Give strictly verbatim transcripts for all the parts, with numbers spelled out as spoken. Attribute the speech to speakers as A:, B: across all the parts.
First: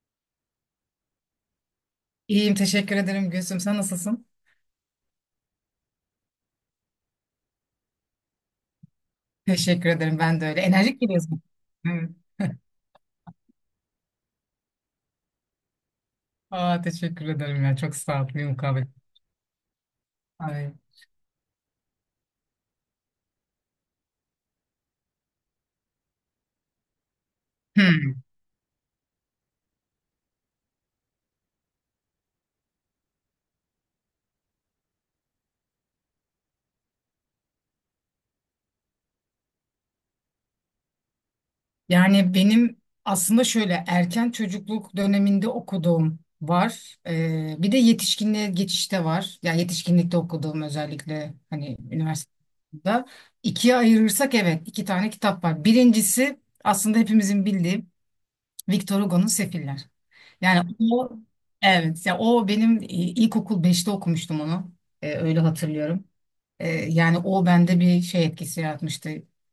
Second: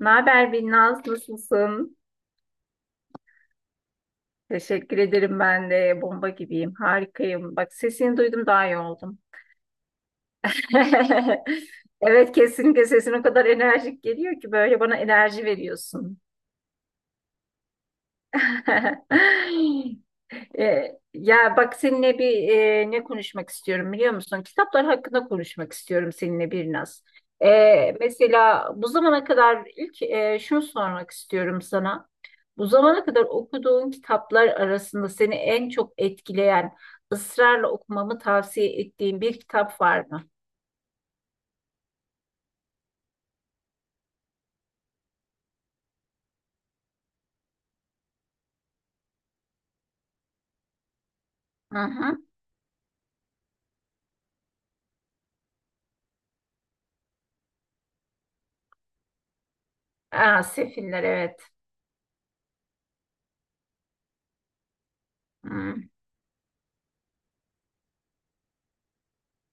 A: Ne haber Binnaz? Nasılsın?
B: İyiyim, teşekkür ederim Gülsüm. Sen nasılsın?
A: Teşekkür ederim, ben de bomba gibiyim. Harikayım. Bak, sesini duydum, daha iyi oldum.
B: Teşekkür ederim. Ben de öyle. Enerjik geliyorsun. Evet.
A: Evet, kesinlikle sesin o kadar enerjik geliyor ki böyle bana enerji veriyorsun.
B: Aa, teşekkür ederim ya. Çok sağ ol. Bir mukabele. Ay.
A: Ee, ya bak seninle bir e, ne konuşmak istiyorum biliyor musun? Kitaplar hakkında konuşmak istiyorum seninle bir naz. Ee,
B: Hmm.
A: mesela bu zamana kadar ilk e, şunu sormak istiyorum sana. Bu zamana kadar okuduğun kitaplar arasında seni en çok etkileyen, ısrarla okumamı tavsiye ettiğin bir kitap var mı?
B: Yani benim aslında şöyle erken çocukluk döneminde okuduğum var. Ee, bir de yetişkinliğe geçişte var. Ya yetişkinlikte okuduğum özellikle hani
A: Hı hı.
B: üniversitede. İkiye ayırırsak evet iki tane kitap var. Birincisi aslında hepimizin bildiği Victor Hugo'nun Sefiller.
A: Aa,
B: Yani
A: Sefiller,
B: o,
A: evet.
B: evet, ya o benim e, ilkokul beşte okumuştum onu. E, öyle
A: Hı hı.
B: hatırlıyorum. E, yani o bende bir şey etkisi yaratmıştı.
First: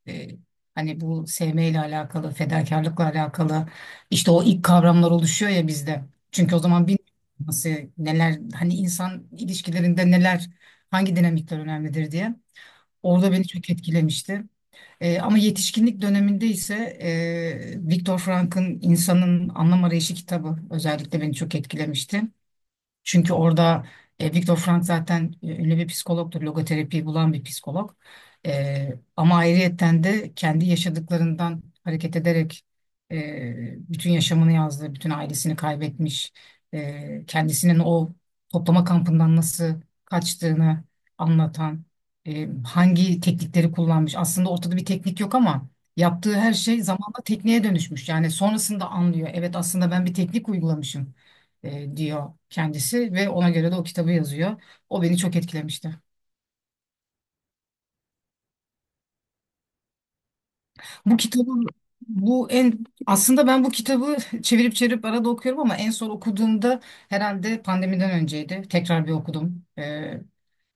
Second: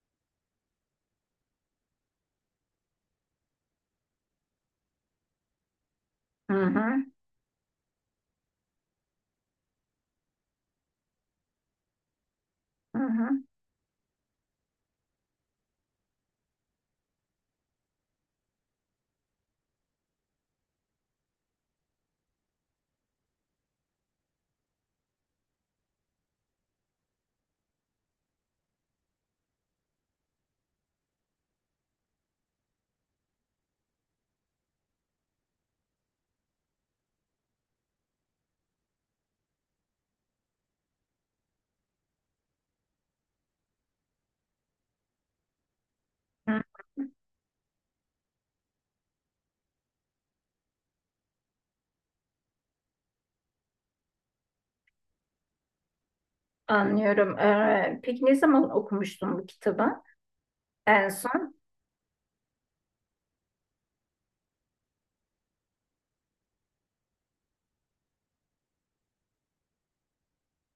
B: E, Hani bu sevmeyle alakalı, fedakarlıkla alakalı işte o ilk kavramlar oluşuyor ya bizde. Çünkü o zaman bir nasıl, neler hani insan ilişkilerinde neler, hangi dinamikler önemlidir diye.
A: Hı hı.
B: Orada beni çok etkilemişti. E, ama yetişkinlik döneminde ise e, Viktor Frank'ın İnsanın Anlam Arayışı kitabı özellikle beni çok etkilemişti. Çünkü orada e, Viktor Frank zaten e, ünlü bir psikologtur. Logoterapiyi bulan bir psikolog. E, ama ayrıyetten de kendi yaşadıklarından hareket ederek e, bütün yaşamını yazdı. Bütün ailesini kaybetmiş. E, kendisinin o toplama kampından nasıl kaçtığını anlatan, e, hangi teknikleri kullanmış. Aslında ortada bir teknik yok ama yaptığı her
A: Hı.
B: şey zamanla tekniğe dönüşmüş. Yani sonrasında anlıyor. Evet aslında ben bir teknik uygulamışım e, diyor kendisi ve ona göre de o kitabı yazıyor. O beni çok etkilemişti.
A: Anlıyorum. Ee, peki ne zaman okumuştun bu kitabı? En
B: Bu kitabı,
A: son?
B: bu en aslında ben bu kitabı çevirip çevirip arada okuyorum ama en son okuduğumda herhalde pandemiden önceydi. Tekrar bir okudum. E,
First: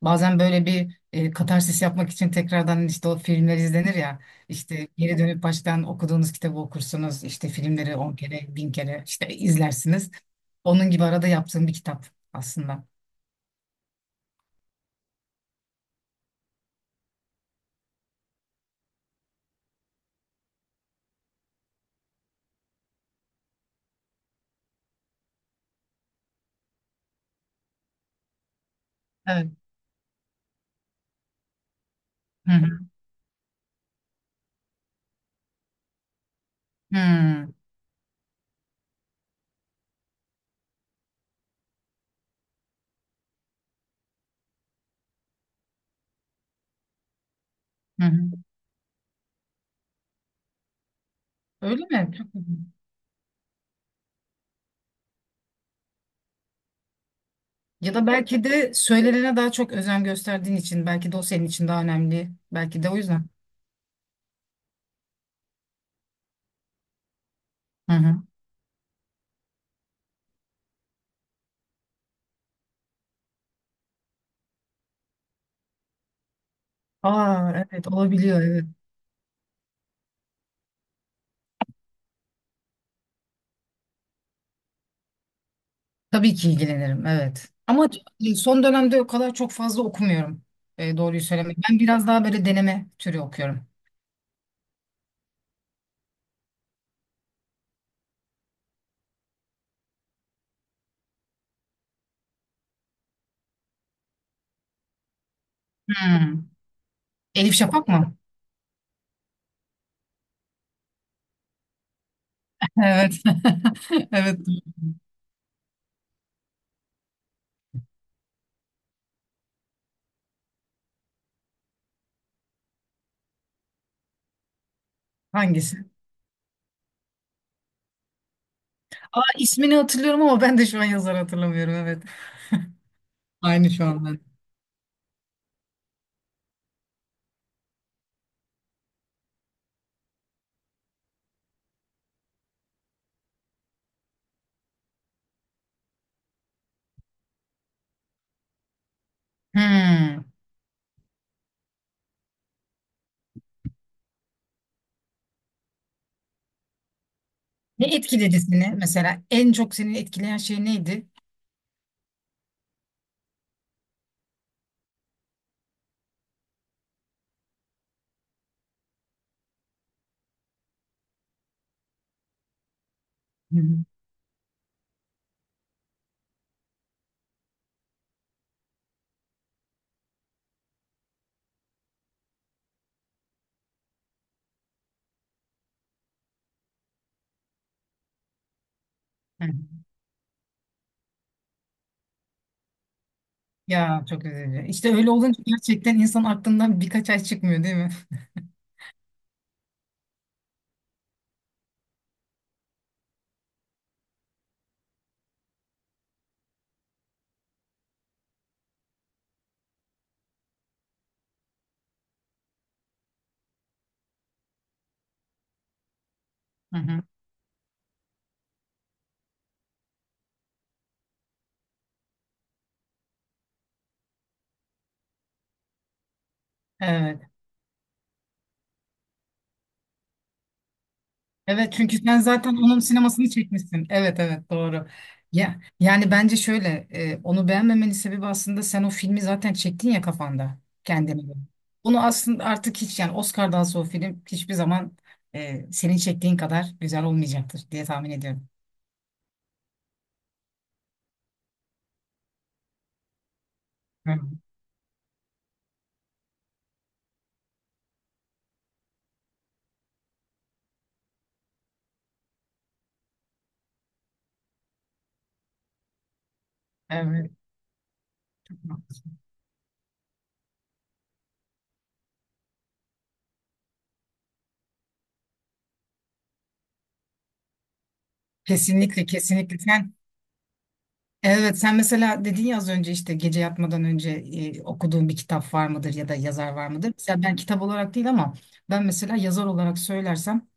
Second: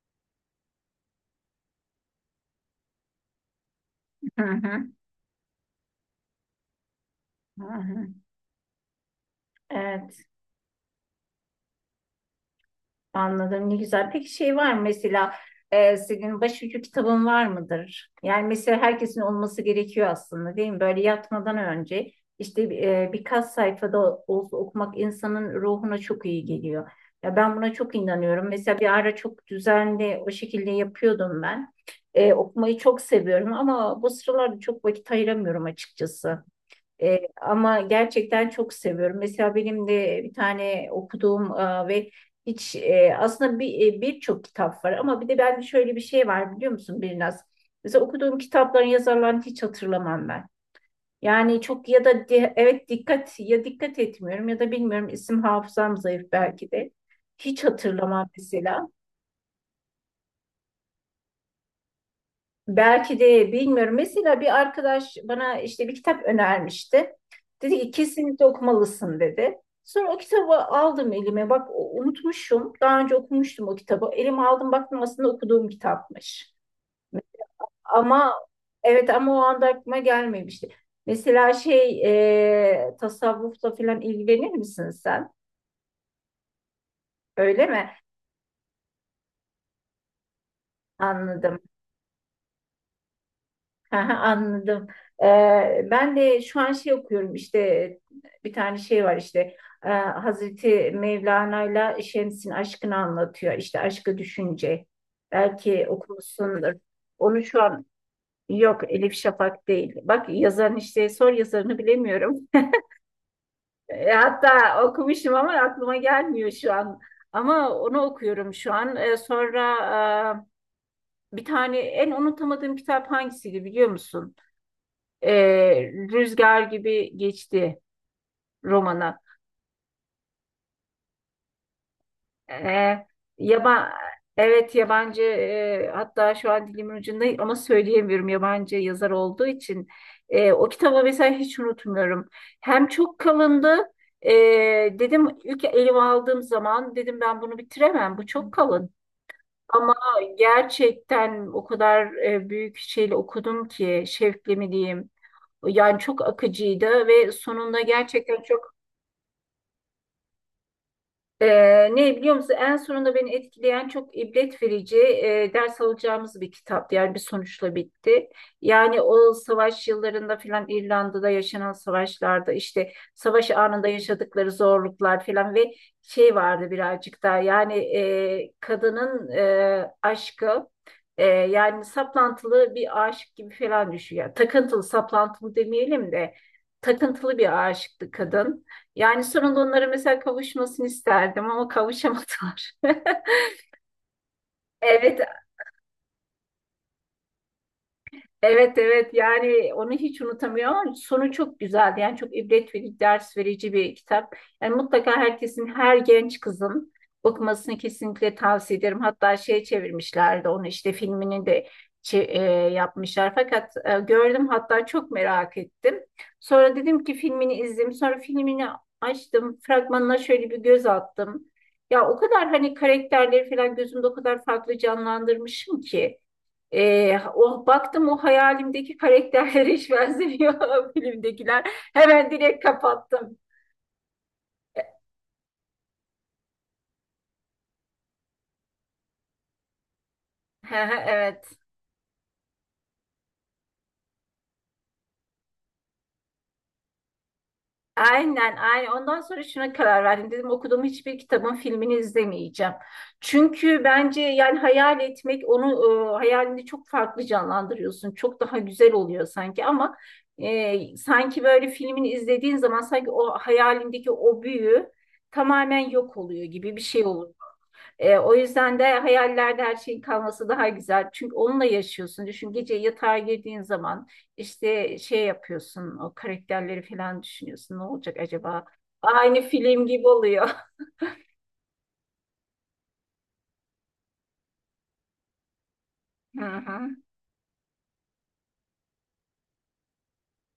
B: Bazen böyle bir e, katarsis yapmak için tekrardan işte o filmler izlenir ya.
A: Hı
B: İşte
A: hı.
B: geri dönüp baştan okuduğunuz kitabı okursunuz. İşte
A: Hı
B: filmleri
A: hı.
B: on kere, bin kere işte izlersiniz.
A: Evet,
B: Onun gibi arada yaptığım bir kitap aslında.
A: anladım. Ne güzel. Peki şey var mı mesela, e, senin başucu kitabın var mıdır? Yani mesela herkesin olması gerekiyor aslında değil mi? Böyle yatmadan önce işte e, birkaç sayfada olsa okumak insanın ruhuna çok iyi geliyor. Ya ben buna çok inanıyorum. Mesela bir ara çok
B: Evet.
A: düzenli o şekilde yapıyordum ben. E,
B: Hı
A: okumayı
B: hı.
A: çok seviyorum ama bu sıralarda çok vakit ayıramıyorum açıkçası. E,
B: Hmm.
A: ama gerçekten çok seviyorum. Mesela benim de bir tane okuduğum e, ve hiç e, aslında bir e, birçok kitap var, ama bir de bende şöyle bir şey var biliyor musun Birnaz? Mesela
B: Hı hı.
A: okuduğum kitapların yazarlarını hiç hatırlamam ben. Yani
B: Öyle
A: çok, ya
B: mi? Çok
A: da di-
B: güzel.
A: evet, dikkat, ya dikkat etmiyorum ya da bilmiyorum, isim hafızam zayıf belki de. Hiç
B: Ya da
A: hatırlamam
B: belki de
A: mesela.
B: söylenene daha çok özen gösterdiğin için belki de o senin için daha önemli. Belki de o
A: Belki
B: yüzden.
A: de bilmiyorum. Mesela bir arkadaş bana işte bir kitap önermişti. Dedi ki
B: Hı hı.
A: kesinlikle okumalısın dedi. Sonra o kitabı aldım elime. Bak o- unutmuşum. Daha önce okumuştum o kitabı. Elime aldım, baktım, aslında okuduğum kitapmış.
B: Aa, evet
A: Ama
B: olabiliyor, evet.
A: evet ama o anda aklıma gelmemişti. Mesela şey, e, tasavvufla falan ilgilenir misin sen?
B: Tabii ki ilgilenirim, evet.
A: Öyle
B: Ama
A: mi?
B: son dönemde o kadar çok fazla okumuyorum. E, doğruyu söylemek.
A: Anladım.
B: Ben biraz daha böyle deneme türü okuyorum.
A: Aha, anladım. Ee, ben de şu an şey okuyorum, işte e, bir tane şey var işte e, Hazreti Mevlana'yla Şems'in aşkını anlatıyor. İşte Aşkı Düşünce. Belki
B: Hmm.
A: okumuşsundur. Onu
B: Elif
A: şu an,
B: Şafak mı?
A: yok, Elif Şafak değil. Bak, yazarın işte, sor, yazarını bilemiyorum.
B: Evet.
A: E,
B: Evet.
A: hatta okumuşum ama aklıma gelmiyor şu an. Ama onu okuyorum şu an. E, sonra e, bir tane en unutamadığım kitap hangisiydi biliyor musun? e,
B: Hangisi?
A: Rüzgar Gibi Geçti Romana.
B: Aa, ismini hatırlıyorum ama ben de şu an yazarı hatırlamıyorum, evet.
A: E,
B: Aynı şu
A: yaba,
B: an ben.
A: evet, yabancı, e, hatta şu an dilimin ucunda ama söyleyemiyorum, yabancı yazar olduğu için. E, o kitabı mesela hiç unutmuyorum. Hem çok kalındı. e, Dedim ilk elime aldığım zaman, dedim ben bunu bitiremem, bu çok kalın. Ama
B: Hmm.
A: gerçekten o kadar e, büyük şeyle okudum ki, şevkle mi diyeyim. Yani çok akıcıydı ve sonunda
B: Ne etkiledi
A: gerçekten
B: seni
A: çok...
B: mesela? En çok seni etkileyen şey neydi?
A: Ee, ne biliyor musun? En sonunda beni etkileyen çok ibret verici, e, ders alacağımız bir kitap. Yani bir sonuçla bitti. Yani o savaş yıllarında filan, İrlanda'da yaşanan savaşlarda işte savaş
B: Hı hı.
A: anında yaşadıkları zorluklar filan ve şey vardı, birazcık daha yani e, kadının e, aşkı, e, yani saplantılı bir aşık gibi falan düşüyor. Yani takıntılı, saplantılı demeyelim de takıntılı bir aşıktı kadın. Yani
B: Hı hı.
A: sonunda onlara mesela kavuşmasını isterdim ama kavuşamadılar.
B: Ya çok üzücü. İşte öyle
A: Evet.
B: olunca gerçekten insan aklından birkaç ay çıkmıyor değil mi?
A: Evet evet yani onu hiç unutamıyorum ama sonu çok güzeldi. Yani çok ibret verici, ders verici bir kitap. Yani mutlaka herkesin, her genç kızın okumasını kesinlikle tavsiye ederim. Hatta şey, çevirmişlerdi onu işte, filmini de çe- e, yapmışlar. Fakat e, gördüm, hatta çok merak ettim. Sonra
B: Hı
A: dedim
B: hı.
A: ki filmini izleyeyim. Sonra filmini açtım. Fragmanına şöyle bir göz attım. Ya o kadar hani karakterleri falan gözümde o kadar farklı canlandırmışım ki. Ee,
B: Evet.
A: o baktım, o hayalimdeki karakterlere hiç benzemiyor filmdekiler.
B: Evet, çünkü sen
A: Hemen
B: zaten
A: direkt
B: onun sinemasını
A: kapattım.
B: çekmişsin. Evet, evet, doğru. Ya yani bence şöyle e, onu beğenmemenin sebebi aslında sen o filmi zaten çektin ya kafanda kendine göre.
A: Evet.
B: Bunu aslında artık hiç yani Oscar'dan sonra o film hiçbir zaman e, senin çektiğin kadar güzel olmayacaktır diye tahmin ediyorum.
A: Aynen, aynen. Ondan sonra şuna karar verdim. Dedim okuduğum hiçbir kitabın filmini izlemeyeceğim. Çünkü
B: Hı.
A: bence yani hayal etmek onu, e, hayalini çok farklı canlandırıyorsun. Çok daha güzel oluyor sanki ama e, sanki böyle filmini izlediğin zaman sanki o hayalindeki o büyü tamamen yok oluyor gibi bir şey oluyor. E, o yüzden de
B: Evet.
A: hayallerde her şeyin kalması daha güzel. Çünkü onunla yaşıyorsun. Düşün, gece yatağa girdiğin zaman işte şey yapıyorsun, o karakterleri falan düşünüyorsun. Ne olacak acaba?
B: Kesinlikle,
A: Aynı
B: kesinlikle
A: film
B: sen,
A: gibi oluyor.
B: evet, sen mesela dedin ya az önce işte gece yatmadan önce e, okuduğun bir kitap var mıdır ya da
A: Hı
B: yazar var
A: hı.
B: mıdır? Mesela ben kitap olarak değil ama ben mesela yazar olarak söylersem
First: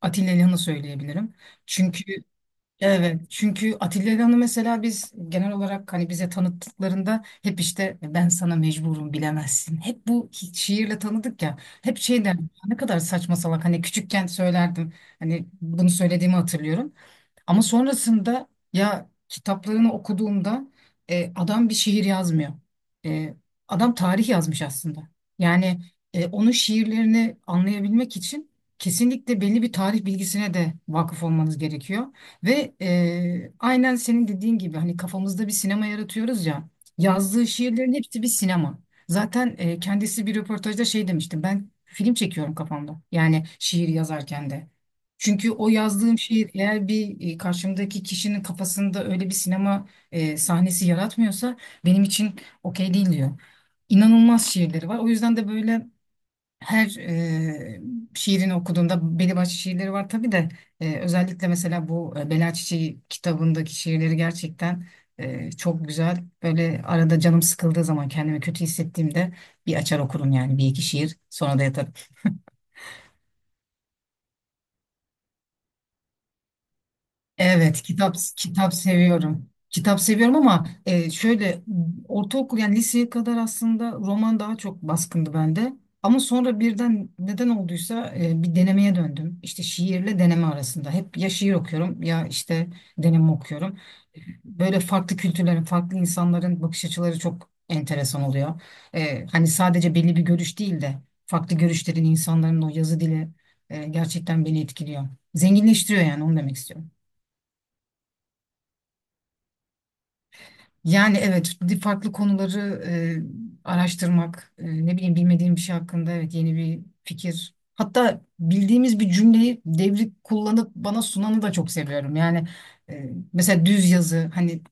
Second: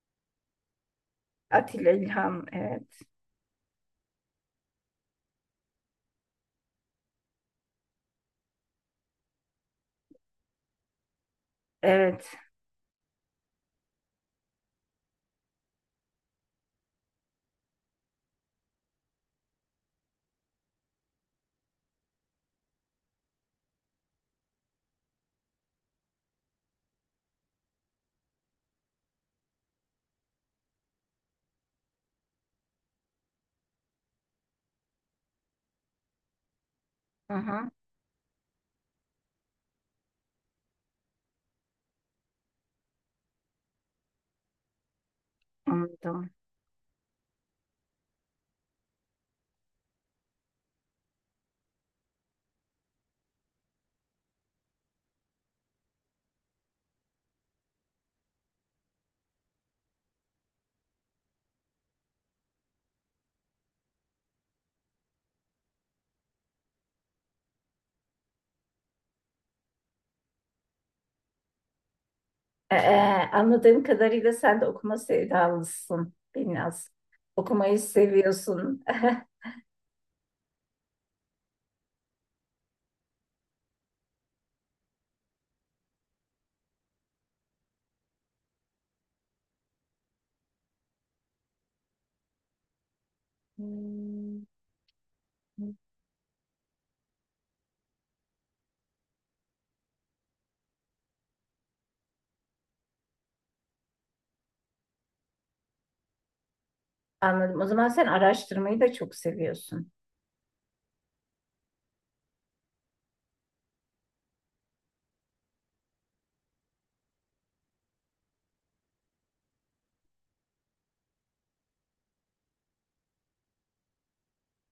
B: Atilla İlhan'ı söyleyebilirim.
A: Atilla
B: Çünkü,
A: İlham. Evet.
B: evet, çünkü Atilla İlhan'ı mesela biz genel olarak hani bize tanıttıklarında hep işte ben sana mecburum bilemezsin. Hep bu hi- şiirle tanıdık ya. Hep şey
A: Evet.
B: derdim, "Ya ne kadar saçma salak," hani küçükken söylerdim. Hani bunu söylediğimi hatırlıyorum. Ama sonrasında ya kitaplarını okuduğumda e, adam bir şiir yazmıyor. E, Adam tarih yazmış aslında. Yani e, onun şiirlerini anlayabilmek için kesinlikle belli bir tarih bilgisine de vakıf olmanız gerekiyor. Ve e, aynen senin dediğin gibi hani kafamızda bir sinema yaratıyoruz ya.
A: Hı
B: Yazdığı
A: hı.
B: şiirlerin hepsi bir sinema. Zaten e, kendisi bir röportajda şey demişti. Ben film çekiyorum kafamda. Yani şiir yazarken de. Çünkü o yazdığım
A: Anladım.
B: şiir eğer bir e, karşımdaki kişinin kafasında öyle bir sinema e, sahnesi yaratmıyorsa benim için okey değil diyor. İnanılmaz şiirleri var. O yüzden de böyle her e, şiirini okuduğunda belli başlı şiirleri var tabii de e, özellikle mesela bu e, Bela Çiçeği kitabındaki şiirleri gerçekten e, çok güzel. Böyle arada canım sıkıldığı zaman kendimi kötü hissettiğimde bir açar okurum yani bir iki şiir, sonra da yatarım.
A: E, e, anladığım kadarıyla sen de okuma sevdalısın. Biraz. Okumayı
B: Evet, kitap kitap
A: seviyorsun.
B: seviyorum. Kitap seviyorum ama e, şöyle ortaokul yani liseye kadar aslında roman daha çok baskındı bende. Ama sonra birden neden olduysa e, bir denemeye döndüm. İşte şiirle deneme arasında. Hep ya şiir okuyorum ya işte deneme okuyorum.
A: Hmm.
B: Böyle farklı kültürlerin, farklı insanların bakış açıları çok enteresan oluyor. E, hani sadece belli bir görüş değil de farklı görüşlerin insanların o yazı dili e, gerçekten beni etkiliyor. Zenginleştiriyor yani, onu demek istiyorum.
A: Anladım. O zaman sen araştırmayı da çok seviyorsun.
B: Yani evet, farklı konuları e, araştırmak, e, ne bileyim bilmediğim bir şey hakkında, evet, yeni bir fikir. Hatta bildiğimiz bir cümleyi devrip kullanıp bana sunanı da çok seviyorum. Yani e, mesela düz yazı hani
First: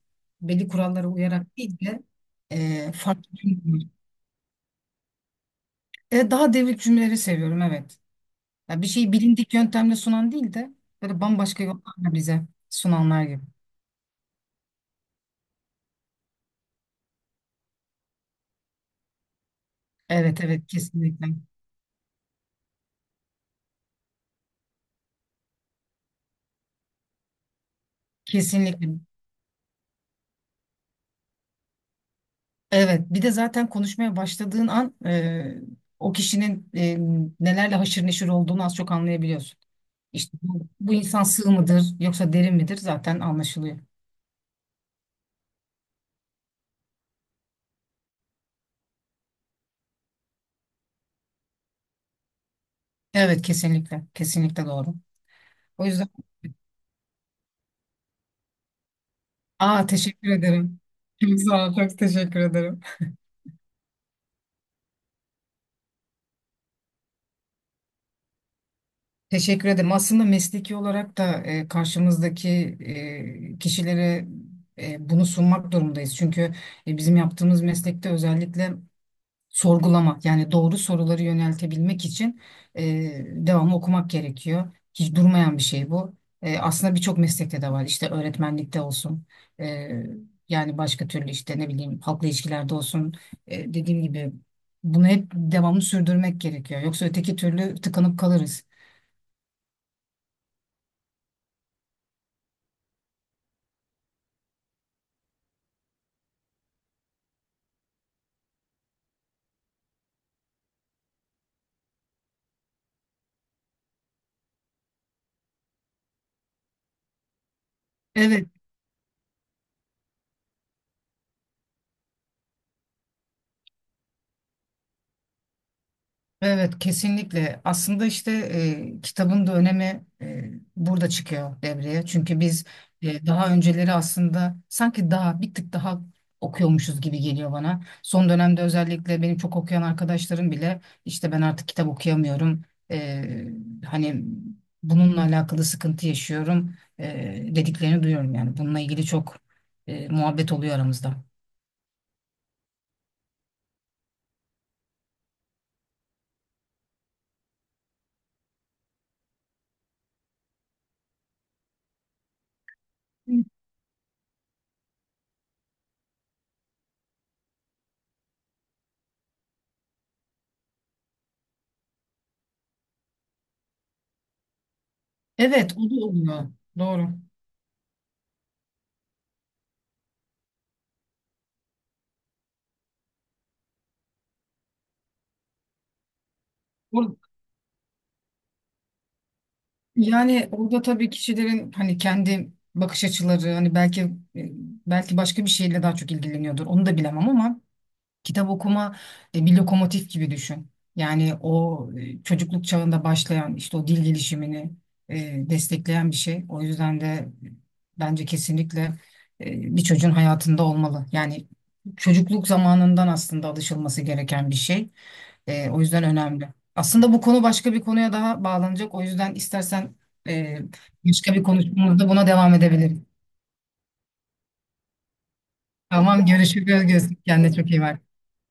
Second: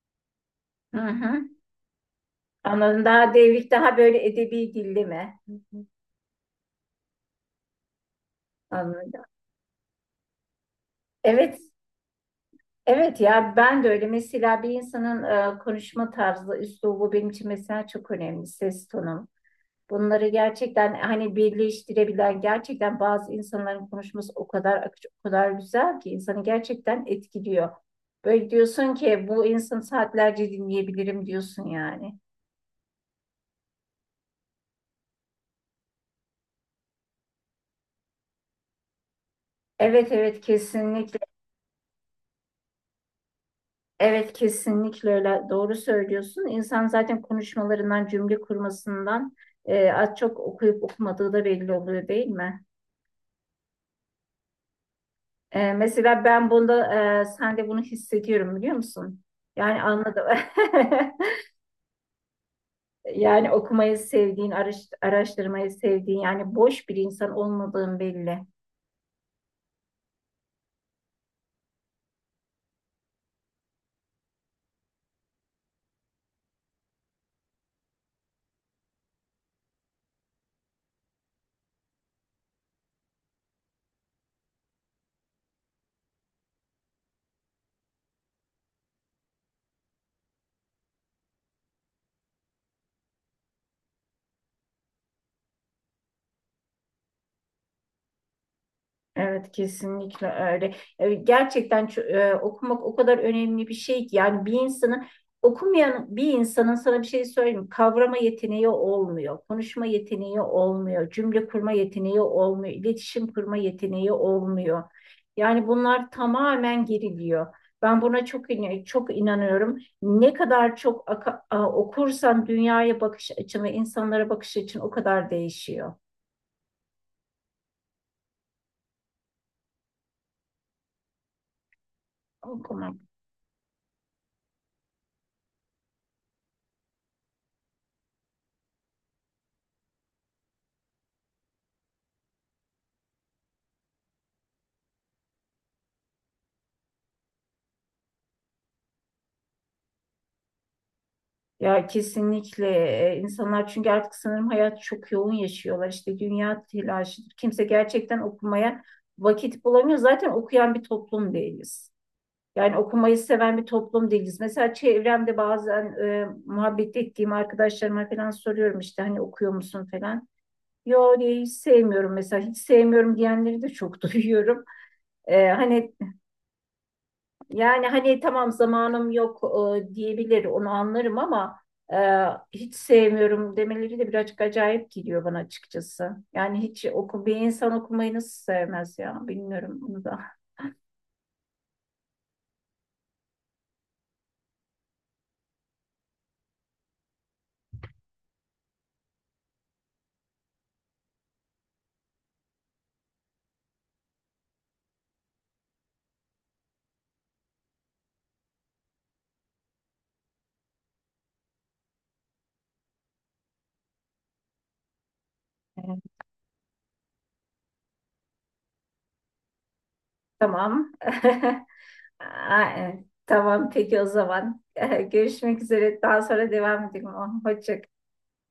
B: belli
A: Hı
B: kurallara
A: hı.
B: uyarak değil de e,
A: Anladım. Daha
B: farklı
A: devrik,
B: cümleler.
A: daha böyle edebi dilli mi? Hı hı.
B: E, daha devrik cümleleri seviyorum, evet. Ya bir şeyi
A: Anladım.
B: bilindik yöntemle sunan değil de böyle
A: Evet,
B: bambaşka yollarla bize
A: evet
B: sunanlar gibi.
A: ya ben de öyle. Mesela bir insanın e, konuşma tarzı, üslubu benim için mesela çok önemli. Ses tonu. Bunları
B: Evet, evet,
A: gerçekten
B: kesinlikle.
A: hani birleştirebilen, gerçekten bazı insanların konuşması o kadar akıcı, o kadar güzel ki insanı gerçekten etkiliyor. Böyle diyorsun
B: Kesinlikle.
A: ki bu insanı saatlerce dinleyebilirim diyorsun yani.
B: Evet, bir de zaten konuşmaya başladığın an e, o kişinin e, nelerle haşır neşir olduğunu az çok anlayabiliyorsun.
A: Evet
B: İşte
A: evet
B: bu, bu
A: kesinlikle.
B: insan sığ mıdır yoksa derin midir zaten anlaşılıyor.
A: Evet, kesinlikle öyle, doğru söylüyorsun. İnsan zaten konuşmalarından, cümle kurmasından e, az çok okuyup okumadığı da belli oluyor değil mi?
B: Evet, kesinlikle, kesinlikle doğru.
A: E,
B: O yüzden,
A: mesela ben bunda, e, sen de bunu hissediyorum biliyor musun? Yani
B: aa,
A: anladım.
B: teşekkür ederim. Çok sağ ol, çok teşekkür ederim.
A: Yani okumayı sevdiğin, araş- araştırmayı sevdiğin, yani boş bir insan olmadığın belli.
B: Teşekkür ederim. Aslında mesleki olarak da e, karşımızdaki e, kişilere e, bunu sunmak durumdayız. Çünkü e, bizim yaptığımız meslekte özellikle sorgulamak yani doğru soruları yöneltebilmek için e, devamlı okumak gerekiyor. Hiç durmayan bir şey bu. E, aslında birçok meslekte de var işte öğretmenlikte olsun, e, yani başka türlü işte ne bileyim halkla ilişkilerde olsun. E, dediğim gibi bunu hep devamlı sürdürmek gerekiyor. Yoksa öteki türlü tıkanıp kalırız.
A: Evet, kesinlikle öyle. E, Gerçekten ço- e, okumak o kadar önemli bir şey ki, yani bir insanın, okumayan bir insanın, sana bir şey söyleyeyim mi? Kavrama yeteneği olmuyor, konuşma yeteneği olmuyor, cümle kurma yeteneği olmuyor, iletişim kurma yeteneği olmuyor. Yani bunlar tamamen geriliyor. Ben buna
B: Evet.
A: çok in- çok inanıyorum. Ne kadar çok aka- a- okursan dünyaya bakış açın ve insanlara bakış açın o kadar değişiyor.
B: Evet, kesinlikle. Aslında işte e, kitabın da önemi e, burada çıkıyor devreye, çünkü biz
A: Okumak.
B: e, daha önceleri aslında sanki daha bir tık daha okuyormuşuz gibi geliyor bana. Son dönemde özellikle benim çok okuyan arkadaşlarım bile işte ben artık kitap okuyamıyorum, E, hani bununla alakalı sıkıntı yaşıyorum, e, dediklerini duyuyorum. Yani bununla ilgili çok e, muhabbet oluyor aramızda.
A: Ya kesinlikle, e, insanlar çünkü artık sanırım hayat çok yoğun yaşıyorlar. İşte dünya telaşıdır. Kimse gerçekten okumaya vakit bulamıyor. Zaten okuyan bir toplum değiliz. Yani okumayı seven bir toplum değiliz. Mesela çevremde bazen e, muhabbet ettiğim arkadaşlarıma falan soruyorum, işte hani okuyor musun falan. Yo diye, hiç sevmiyorum mesela, hiç sevmiyorum diyenleri de çok duyuyorum. E,
B: Evet, o
A: hani,
B: da oluyor, doğru.
A: yani hani tamam, zamanım yok e, diyebilir, onu anlarım ama e, hiç sevmiyorum demeleri de birazcık acayip geliyor bana açıkçası. Yani hiç oku, bir insan okumayı nasıl sevmez ya, bilmiyorum bunu da.
B: Yani orada tabii kişilerin hani kendi bakış açıları, hani belki e, belki başka bir şeyle daha çok ilgileniyordur. Onu da bilemem, ama kitap okuma e, bir lokomotif gibi düşün. Yani o e, çocukluk çağında başlayan işte o dil gelişimini e, destekleyen bir şey. O yüzden de e, bence kesinlikle e, bir çocuğun hayatında olmalı. Yani çocukluk zamanından aslında alışılması gereken bir şey. E, o
A: Evet.
B: yüzden önemli. Aslında bu konu başka bir konuya daha bağlanacak. O yüzden istersen e,
A: Tamam.
B: başka bir konuşmamızda buna devam
A: Aa,
B: edebiliriz.
A: e, tamam peki o zaman. Görüşmek üzere. Daha
B: Tamam,
A: sonra devam edelim.
B: görüşürüz. Kendine çok iyi
A: Hoşça
B: bak.